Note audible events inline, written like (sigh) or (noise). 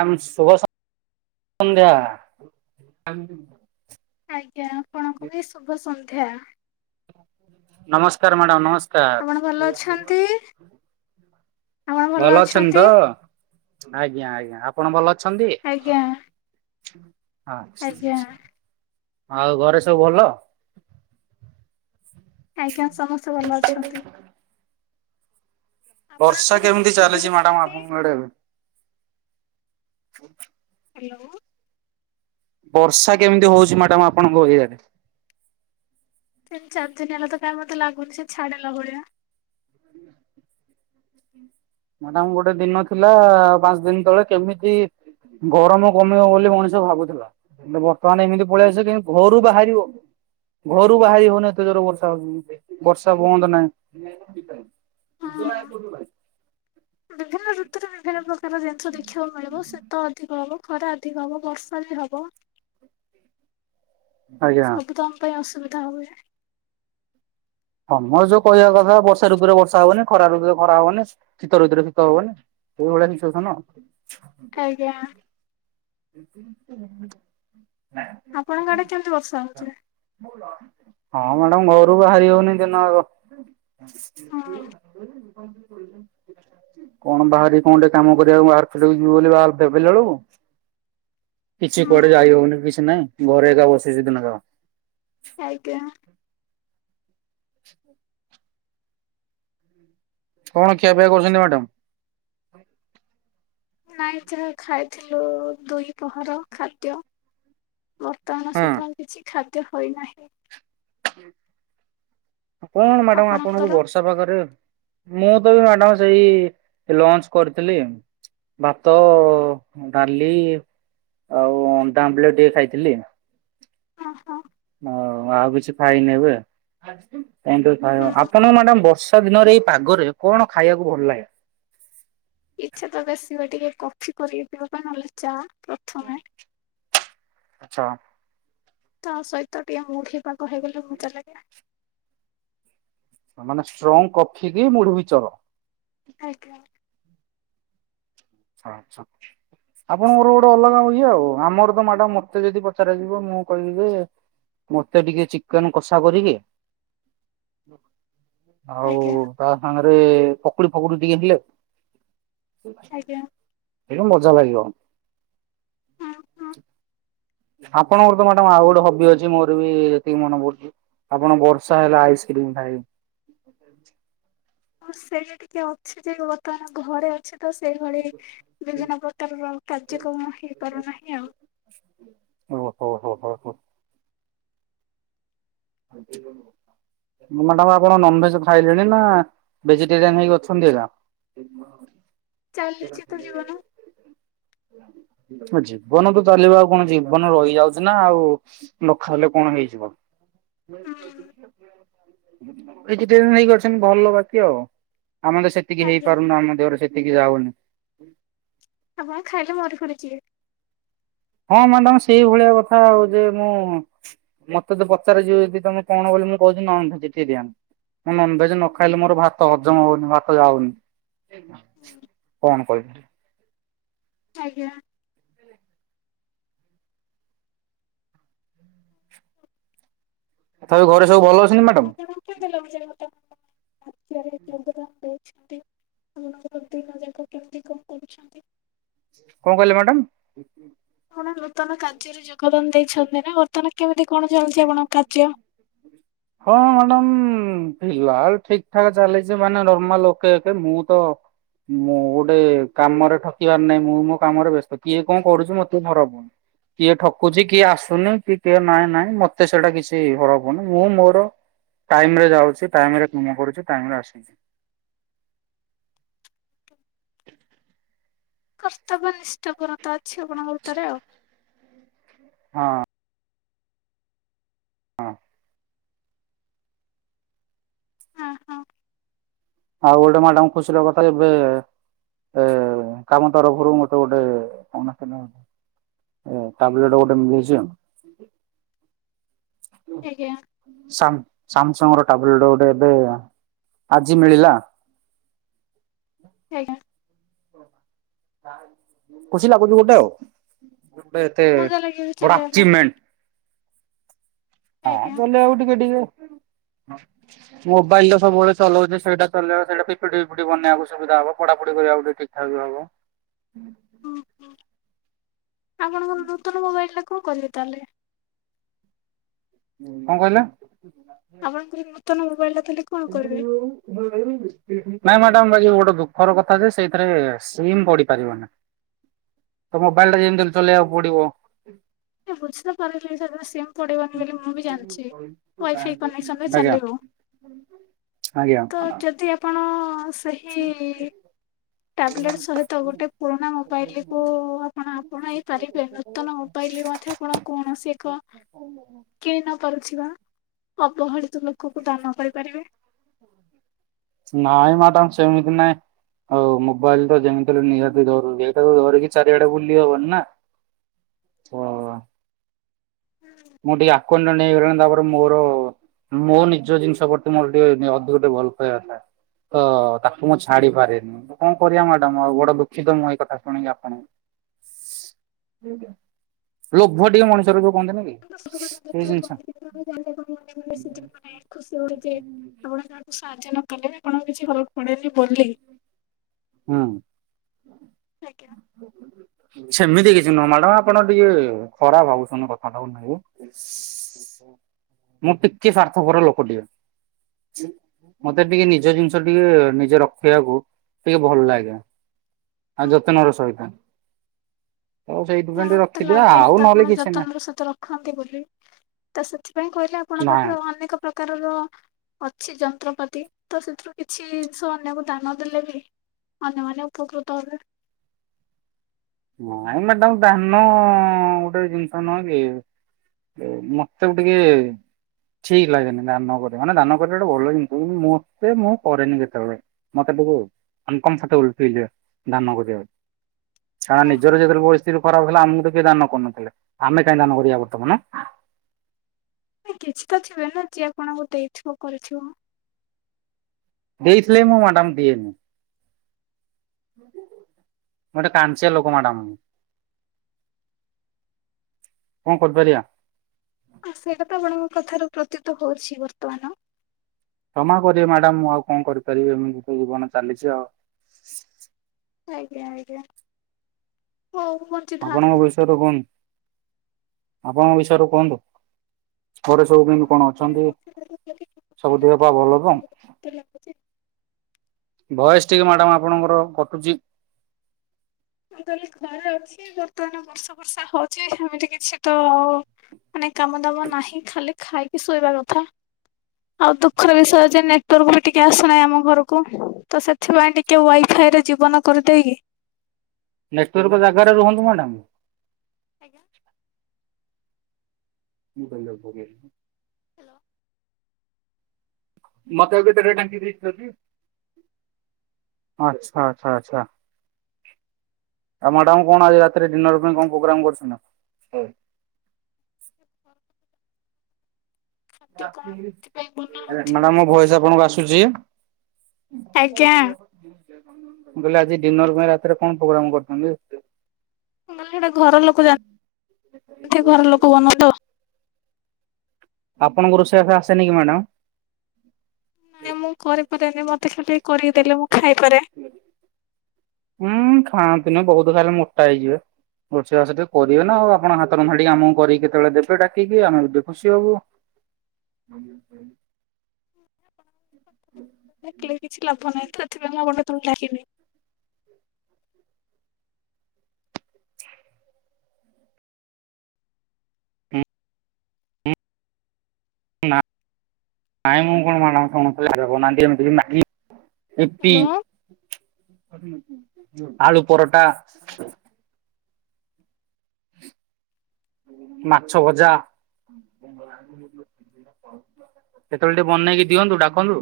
ଆମ ସୁଭଷ ସନ୍ଧ୍ୟା ଆମ ଆଜ୍ଞା ଆପଣଙ୍କୁ ବି ଶୁଭ ସନ୍ଧ୍ୟା। ନମସ୍କାର ମ୍ୟାଡ଼ାମ ନମସ୍କା ଆପଣ ଭଲ ଅଛନ୍ତି ଆପଣ ଭଲ ଅଛନ୍ତି। ଆଜ୍ଞା ଆଜ୍ଞା ଆପଣ ଭଲ ଅଛନ୍ତି। ଆଜ୍ଞା। ହଁ ଆଜ୍ଞା ଆଉ ଘରେ ସବୁ ଭଲ। ଆଜ୍ଞା ସମସ୍ତେ ଭଲ ଅଛନ୍ତି। ଆପଣଙ୍କ ବର୍ଷା ଘରେ କେମିତି ସମସ୍ତେ ଭଲ ଚାଲିଛି ମ୍ୟାଡାମ ଅଛନ୍ତି? ଆପଣଙ୍କ ଆଡେ ଏବେ। ହ୍ୟାଲୋ। ବର୍ଷା କେମିତି ହଉଛି ମ୍ୟାଡାାମ ଆପଣଙ୍କ ଏରିଆରେ। ତିନି ଚାରି ଦିନି ହେଲା ତ କାଇଁ ମୋତେ ଲାଗୁଛି ଛାଡ଼ିଲା ଭଳିଆ। ମ୍ୟାଡ଼ାମ୍ ଗୋଟେ ଦିନ ଥିଲା ପାଞ୍ଚ ଦିନି ତଳେ କେମିତି ଗରମ କମିବ ବୋଲି ମଣିଷ ଭାବୁଥିଲା। କିନ୍ତୁ ବର୍ତ୍ତମାନ ଏମିତି ପଳେଇଆସିଚି କି କିନ୍ତୁ ଘରୁ ବାହାରିହଉନି। ଘରୁ ବାହାରି ହଉନି ଏତେ ଜୋର ବର୍ଷା ହଉଛି ବର୍ଷା ବନ୍ଦ ନାହିଁ। ହଁ (unintelligible) ବିଭିନ୍ନ ଋତୁରେ ବିଭିନ୍ନ ପ୍ରକାର ଜିନିଷ ଦେଖିବାକୁ ମିଳିବ ଶୀତ ଅଧିକ ହେବ। ଖରା ଅଧିକ ହବ ବର୍ଷା ବି ହବ। ଆଜ୍ଞା। ସବୁ ତମ ପାଇଁ ଅସୁବିଧା ହୁଏ। ତମର ଯୋଉ କହିବା କଥା ବର୍ଷାଋତୁରେ ବର୍ଷା ହବନି ଖରା ଋତୁରେ ଖରା ହବନି ଶୀତ ଋତୁରେ ରେ ଶୀତ ହବନି। ଏଇ ଭଳିଆ ସିଚ୍ୟୁଏସନ୍। ଆଜ୍ଞା। (inaudible) ଆପଣଙ୍କ ଆଡ଼େ କେମିତି ବର୍ଷା ହେଉଛି? ହଁ ମ୍ୟାଡ଼ାମ୍ ଘରୁ ବାହାରି ହଉନି ଦିନ ଯାକ। ହଁ (inaudible) କଣ ବାହାରି କଣ ଟେ କାମ କରିବାକୁ ବାହାରି (unintelligible) ଯିବୁ ବୋଲି ବାହାରି ଥିଲା ବେଳକୁ କିଛି କୁଆଡ଼େ ହଁ ଯାଇ ହଉନି କିଛି ନାଇଁ ଘରେ ଏକା ବସିଚି ଦିନ ଯାକ। ଆଜ୍ଞା। ହ କଣ ଖିଆପିଆ କରୁଚନ୍ତି ମ୍ୟାଡ଼ାମ୍? ନାଇ ଯାହା ଖାଇଥିଲୁ ଦୁଇ ପହର ଖାଦ୍ୟ। ବର୍ତ୍ତମାନ ହଁ ସୁଦ୍ଧା କିଛି ଖାଦ୍ୟ ହୋଇନାହିଁ। କଣ ମ୍ୟାଡ଼ାମ୍ ଆପଣଙ୍କୁ ଆପଣଙ୍କର ବର୍ଷ ପାଗରେ ମୁଁ ତ ବି ମ୍ୟାଡ଼ାମ୍ ସେଇ ଲଞ୍ଚ କରିଥିଲି। ଭାତ, ଡ଼ାଲି ଆଉ ଅଣ୍ଡା ଆମ୍ବଲେଟ୍ ଟିକେ ଖାଇଥିଲି। ହଁ ହଁ। ହଉ ଆଉ କିଛି ଖାଇନି ଏବେ (unintelligible) ହୁଁ ଆପଣ ମ୍ୟାଡ଼ାମ୍ ବଷ ବର୍ଷା ଦିନରେ ଏଇ ପାଗରେ କଣ ଖାଇବାକୁ ଭଲ ଲାଗେ? ଇଚ୍ଛା ତ ବେଶୀ ହୁଏ ଟିକେ କଫି କରିକି ପିଇବା ପାଇଁ ନହେଲେ ଚା। ପ୍ରଥମେ ଆଚ୍ଛା। ତା ସହିତ ଟିକେ ମୁଢ଼ି ପାଗ ହେଇଗଲେ ମଜା ଲାଗେ। ମାନେ ଷ୍ଟ୍ରଙ୍ଗ କଫି କି ମୁଢ଼ି‌ ମିକ୍ସଚର। ଆଜ୍ଞା। ହଁ (unintelligible) ଆପଣଙ୍କର ଗୋଟେ ଅଲଗା ହୁଏ ଆଉ ଆମର ତ ମ୍ୟାଡା଼ମ ମତେ ଯଦି ପଚାର ଯିବ ମୁଁ କହିବି ଯେ ମତେ ଟିକେ ଚିକେନ୍ କଷା କରିକି ଆଉ ଆଜ୍ଞା ତା ସାଙ୍ଗରେ ପକୁଡ଼ି ଫକୁଡ଼ି ଟିକେ ହେଲେ ଆଜ୍ଞା। ମଜା ଲାଗିବ। ହୁଁ ହୁଁ ଆପଣଙ୍କର ତ ମ୍ୟାଡା଼ମ ଆଉ ଗୋଟେ ହବି ଅଛି ମୋର ବି ଯେତିକି ମନେ ପଡୁଛି। ଆପଣ ବର୍ଷା ହେଲେ ଆଇସ୍କ୍ରିମ୍ ଖାଇ ହଁ ସେଇଟା ଟିକେ ଅଛି ଯେ ବର୍ତ୍ତମାନ ଘରେ ଅଛି। ତ ସେଇଭଳି ବିଭିନ୍ନ ପ୍ରକାରର କାର୍ଯ୍ୟକ୍ରମ ହେଇପାରୁନାହିଁ ଆଉ। ଓ ହୋ ହୋ। ଓ ହୋ। (unintelligible) ମ୍ୟାଡ଼ାମ୍ ଆପଣ ନନଭେଜ୍ ଖାଇଲେଣି ନା ଭେଜିଟେରିଆନ୍ ହେଇକି ଅଛନ୍ତି? (unintelligible) ଚାଲିଛି ତ ଜୀବନ (unintelligible) ହଁ ଜୀବନ ତ ଚାଲିବା ଆଉ କଣ ଜୀବନ ରହିଯାଉଛି ନା ଆଉ। ନଖାହଲେ କଣ ହେଇଯିବ? (unintelligible) ହୁଁ ବାକି ଆଉ ଆମ ତ ସେତିକି ଆଜ୍ଞା ହେଇପାରୁନ ଆମ ଦେହରେ ସେକି ଟିକି ଯାଉନି। ଆପଣ ଖାଇଲେ ମରି ଫୁଛିିବେ। ହଁ ମ୍ୟାଡାମ ସେଇଭଳିଆ କଥା ଆଉ। ଯେ ମୁଁ ମତେ ତ ପଚାରେ ଯିବ ଯଦି ତମେ କଣ ବୋଲି ମୁଁ କହୁଛି ନନ୍ ଭେଜି ଟେରିଆନ୍। ମୁଁ ନନଭେଜ ନ ଖାଇଲେ ମୋର ଭାତ ହଜମ ହଉନି ଭାତ ଯାଉନି। କଣ କହିଲି? ଆଜ୍ଞା। ତଥାପି ଘରେ ସବୁ ଭଲ ଅଛନ୍ତିି ମ୍ୟାଡାମ? (unintelligible) (unintelligible) କେମିତି କଣ କରୁଛନ୍ତି? କଣ କହିଲେ ମ୍ୟାଡ଼ାମ? (unintelligible) ଆପଣ ନୂତନ କାର୍ଯ୍ୟରେ ଯୋଗଦାନ ଦେଇଛନ୍ତି ନା ବର୍ତ୍ତମାନ କେମିତି କଣ ଚାଲିଛି ଆପଣଙ୍କ କାର୍ଯ୍ୟ? ହଁ ମ୍ୟାଡାମ ଫିଲାଲ ଠିକ ଠାକ ଚାଲିଛି ମାନେ ନର୍ମାଲ ଓକେ ମୁଁ ତ ମୁଁ ଗୋଟେ କାମରେ ଠକିବାର ନାହିଁ ମୁଁ ମୋ କାମରେ ବ୍ୟସ୍ତ କିଏ କଣ କରୁଛି ମତେ ଫରକ ପଡୁନି। କିଏ ଠକୁଛି, କିଏ ଆସୁନି, କି କିଏ ନାହିଁ ନାହିଁ ମତେ ସେଇଟା କିଛି ଫରକ୍ ପଡୁନି, ମୁଁ ମୋର ର ଟାଇମରେ ଯାଉଛି, ଟାଇମ ରେ କାମ କରୁଛି, ଟାଇମ ରେ ଆସୁଛି। କର୍ତ୍ତବ୍ୟ ନିିଷ୍ଠପରତା ଅଛି ଆପଣଙ୍କ ଭିତରେ ଆଉ। ହଁ। ହଁ। ଓ ହଁ। ଆଉ ଗୋଟେ ମ୍ୟାଡାମ ଖୁସିିର କଥା ଏବେ ଏ କାମ ତରଫରୁ ମୋତେ ଗୋଟେ। (unintelligible) ଏ ଟାବ୍ଲେଟ ଗୋଟେ ମିଳିଛି ଆଉ। ଆଜ୍ଞା। ସାମ୍ ସାମସଙ୍ଗ ର ଟାବଲେଟ ଗୋଟେ ଏବେ ଆଜି ମିଳିଲା। ଅଜ୍ଞା। ଖୁସି ଲାଗୁଛି ଗୋଟେ ଆଉ, ଗୋଟେ ଏତେ ମଜା ଲାଗିବ ବଡ଼ ଚଲେଇବା ପାଇଁ ଆଚିବମେଣ୍ଟ। ହଁ ଆଜ୍ଞା ଚଲେ ଆଉ ଟିକେ ଟିକେ। ମୋବାଇଲ ତ ସବୁବେଳେ ଚଲଉଚି ସେଟା ଚଲେଇ ସେଇଟା ପିପିଡି ପିପିଡି ବନାଇବାକୁ ସୁବିଧା ହବ। ପଢାଢଡିି କରିବାକୁ ଟିକେ ଠାକ୍ ବି ହବ। ଓ ହୋ ଆପଣଙ୍କର ନୂତନ ମୋବାଇଲ ଟା କଣ କରିବେ ତାହେଲେ? କଣ କହିଲେ? ଆପଣଙ୍କ ନୂତନ ମୋବାଇଲ ଟା ତାହେଲେ କଣ କରିବେ? (unintelligible) ନାଇଁ ମ୍ୟାଡାମ ଗୋଟେ ଦୁଃଖର କଥା ଯେ ସେଇଥିରେ ସିମ୍ ପଡି ପାରିବନି। ତ ମୋବାଇଲଟା ଯେମିତି ହେଲେ ଚଲେଇବାକୁ ପଡ଼ିବ। ବୁଝି ତ ପାରୁିଲି ସେଥିରେ ସିମ୍ ପଡ଼ିବନି ବୋଲି ମୁଁ ବି ଜାଣିଛି। ୱାଇଫାଇ କନେକ୍ସନରେ ଆଜ୍ଞା ଚାଲିବ। ଆଜ୍ଞା। ତ ଯଦି ଆପଣ ସେହି ଟାବଲେଟ୍ ସହିତ ଗୋଟେ ପୁରୁଣା ମୋବାଇଲକୁ ଆପଣ ଆପଣେଇ ପାରିବେ? ନୂତନ ମୋ ବାଇଲ ମଧ୍ୟ ଆପଣ କୌଣସି ଏକ କିଣି ନ ପାରୁଥିବା ଅବହଳି ତ ଲୋକକୁ ଦାନ କରିପାରିବେ। ନାଇଁ ମ୍ୟାଡ଼ାମ ସେମିତି ନାଇଁ। ଆଉ ମୋବାଇଲ ତ ଯେମିତି ହେଲେ ନିହାତି ଜରୁରୀ ଏଇଟାକୁ ଧରିକି ଚାରିଆଡେ ବୁଲି ହବନି ନା। ତ ମୁଁ ଟିକେ ଆକ୍ଵାଟେଣ୍ଟ ହେଇଗଲିଣି ତା ପରେ ମୋର ମୋ ନିଜ ଜିନିଷ ପ୍ରତି ମୋର ଟିକେ ଅଧିକ ଟିକେ ଭଲ ପାଇବା ଥାଏ। ତ ତାକୁ ମୁଁ ଛାଡି ପାରେନି। କଣ କରିବା ମ୍ୟାଡାମ ଆଉ ବଡ ଦୁଃଖିତ ମୁଁ ଏଇ କଥା ଶୁଣିକି ଆପଣ ଲୋଭ ଟିକେ ମଣିଷର ଯୋଉ କହନ୍ତିନି କି? (inaudible) ସେଇ ଜିନିଷ। ମୁଁ ସାହାଯ୍ୟ ନ କଲେ ବି ଆପଣଙ୍କୁ କିଛି ଫରକ୍ ପଡେନି ବୋଲି। ହଁ। ଆଜ୍ଞା ସେମିତି କିଛି ନୁହଁ ମ୍ୟାଡାମ ଆପଣ ଟିକେ ଖରାପ ଭାବୁଛନ୍ତି କଥାଟାକୁ ନେଇକି। ମୁଁ ଟିକେ ସ୍ୱାର୍ଥପର ଲୋକଟିଏ। ମତେ ଟିକେ ନିଜ ଜିନିଷ ଟିକେ ନିଜେ ରଖିବାକୁ ଟିକେ ଭଲ ଲାଗେ ଆଉ ଯତ୍ନର ସହିତ। ତ ସେଇଥିପାଇଁ ନାଇଁ ଟିକେ ମତେ ରଖିଦିଅ ଲାଗେନି ଆଉ ତ ନହେଲେ ଆପଣ କିଛି ନାହିଁ ଯତ୍ନର ସହିତ ରଖନ୍ତି ବୋଲି। ତ ସେଥିପାଇଁ କହିଲି ଆପଣଙ୍କ ନାଇଁ ପାଖରେ ଅନେକ ପ୍ରକାରର ଅଛି ଯନ୍ତ୍ରପାତି ତ ସେଥିରୁ କିଛି ଜିନିଷ ଅନ୍ୟକୁ ଦାନ ଦେଲେ ବି ଅନ୍ୟମାନେ ଉପକୃତ ହେବେ। ହଁ ମ୍ୟାଡ଼ାମ ଦାନ ଅ ଗୁଟେ ଜିନିଷ ନୁହେଁ କି? ମତେ ବି ଟିକେ ଏ ଠିକ୍ ଲାଗେନି ଦାନ କରିବା ମାନେ ଦାନ କରିବାଟା ଭଲ ଜିନିଷ କିନ୍ତୁ ମତେ ମୁଁ କରେନି କେତେବେଳେ। ମତେ ଟିକେ ଅନ୍କମ୍ଫୋର୍ଟଏବୁଲ୍ ଫିଲ ହୁଏ ଦାନ କରିବାକୁ। ଛାଳା ନିଜର ଓହୋ ଯେତେବେଳେ ପରିସ୍ଥିତି ଖରାପ ଥିଲା ଆମକୁ ତ କିଏ ଦାନ କରୁନଥିଲେ ଆମେ କାହିଁ ଦାନ କରିବା ବର୍ତ୍ତମାନ। କିଛି ତ ଥିବେ ନା ଯିଏ ଆପଣଙ୍କୁ ଦେଇଥିବ କରିଥିବ। ଦେଇଥିଲେ ମୁଁ ମାଡ଼ାମ ଦିଏନି। ଗୋଟେ କାଞ୍ଚ୍ୟା ଲୋକ ମାଡ଼ାମ। କଣ କରି ପାରିବା? ଆ ସେଇଟା ତ ଆପଣଙ୍କ କଥାରୁ ପ୍ରତୀତ ହଉଛି ବର୍ତ୍ତମାନ। କ୍ଷମା କରିବେ ମ୍ୟାଡ଼ାମ ମୁଁ ଆଉ କଣ କରିପାରିବି ଏମିତି ତ ଜୀବନ ଚାଲିଚି ଆଉ। ଆଜ୍ଞା ଆଜ୍ଞା ହୋଉ ଆ ଆପଣଙ୍କ (unintelligible) (unintelligible) ଆପଣଙ୍କ ବିଷୟରେ କୁହନ୍ତୁ ଘରେ ସବୁ କେମତି? କଣ ମତେ ଅଛନ୍ତି ଲାଗୁଛି ମୁଁ ସବୁ ଦେହ ପା ଭଲ ତ? କହିଲି ଘରେ ଭଏସ୍‌ ଟିକେ ମ୍ୟାଡାମ ଆପଣଙ୍କର କଟୁଚି। ମୁଁ କହିଲି ଘରେ ଅଛି ବର୍ତ୍ତମାନ ବର୍ଷା ବର୍ଷା ହଉଛି ସେମିତି କିଛି ତ ମାନେ କାମ ଦାମ ନାହିଁ ଖାଲି ଖାଇ କି ଶୋଇବା କଥା। ଆଉ ଦୁଃଖର ବିଷୟ ଯେ ନେଟୱାର୍କ ବି ଟିକେ ଆସୁନାହିଁ ଆମ ଘରକୁ। ତ ସେଥିପାଇଁ ଟି କେ ୱାଇଫାଇଏରେ ଜୀବନ କରିଦେଇ କି ନେଟୱାର୍କ ଜାଗାରେ ରୁହନ୍ତୁ ମ୍ୟାଡ଼ାମ। ଆଜ୍ଞା। (unintelligible) ହ୍ୟାଲୋ। ମତେ ଆଉ କେତେ ଟା ଟାଙ୍କି ଦେଇଥିଲ କି? ଆଛା ଆଚ୍ଛା ଆଛା। ଆଉ ମ୍ୟାଡାମ କଣ ଆଜି ରାତିରେ ଡିନର ପାଇଁ କଣ ପ୍ରୋଗ୍ରାମ କରୁଛନ୍ତି ନା ଖାଇବାକୁ? ଘରକୁ ଖାଦ୍ୟ କଣ ଏଥିପାଇଁ ବନା ହଉଥିବ ମ୍ୟାଡ଼ାମ ମୋ ଭଏସ ଆପଣଙ୍କୁ ଆସୁଚି? ଆଜ୍ଞା ମୁଁ କହିଲି ଆଜି ଡିନର ପାଇଁ ରାତିରେ କଣ ପ୍ରୋଗ୍ରାମ କରୁଛନ୍ତି? ନାଇଁ ହେଟା ଘର ଲୋକ ଜାନ ଥି ଘର ଲୋକ ବନାଲୋ। ଆପଣଙ୍କୁ ରୋଷେଇ ବାସ ଆସେନି କି ମ୍ୟାଡ଼ାମ? ନାଇଁ ମୁଁ କରିପାରେନି ମତେ ଖାଲି କରିକି ଦେଲେ ମୁଁ ଖାଇପାରେ। ହୁଁ ଖାଆନ୍ତୁନି ବହୁତ ଖାଲି ମୋଟା ହେଇଯିବେ। ରୋଷେଇ ବାସ ଟିକେ କରିବେ ନା ଆଉ ଆପଣ ହାତରୁାଡିିକ ଆମକୁ କରିକି କେତେବେଳେ ଦେବେ ଡାକିକି ଆମେ ବି ଖୁସି ହବୁ। ଉଁ ହୁଁ। ଦେଖିଲେ କିଛି ଲାଭ ନାହିଁ ସେଥିପାଇ ମୁଁ (unintelligible) ଡାକିବି। ନାଁ ନାଇଁ ମୁଁ କଣ (unintelligible) ଇପି ହ୍ୟାଲୋ ଆଳୁ ପରଟା। ମାଛ ଭଜା। କେତେବେଳେ ଟିକେ ବନେଇକି ଦିଅନ୍ତୁ ଡାକନ୍ତୁ।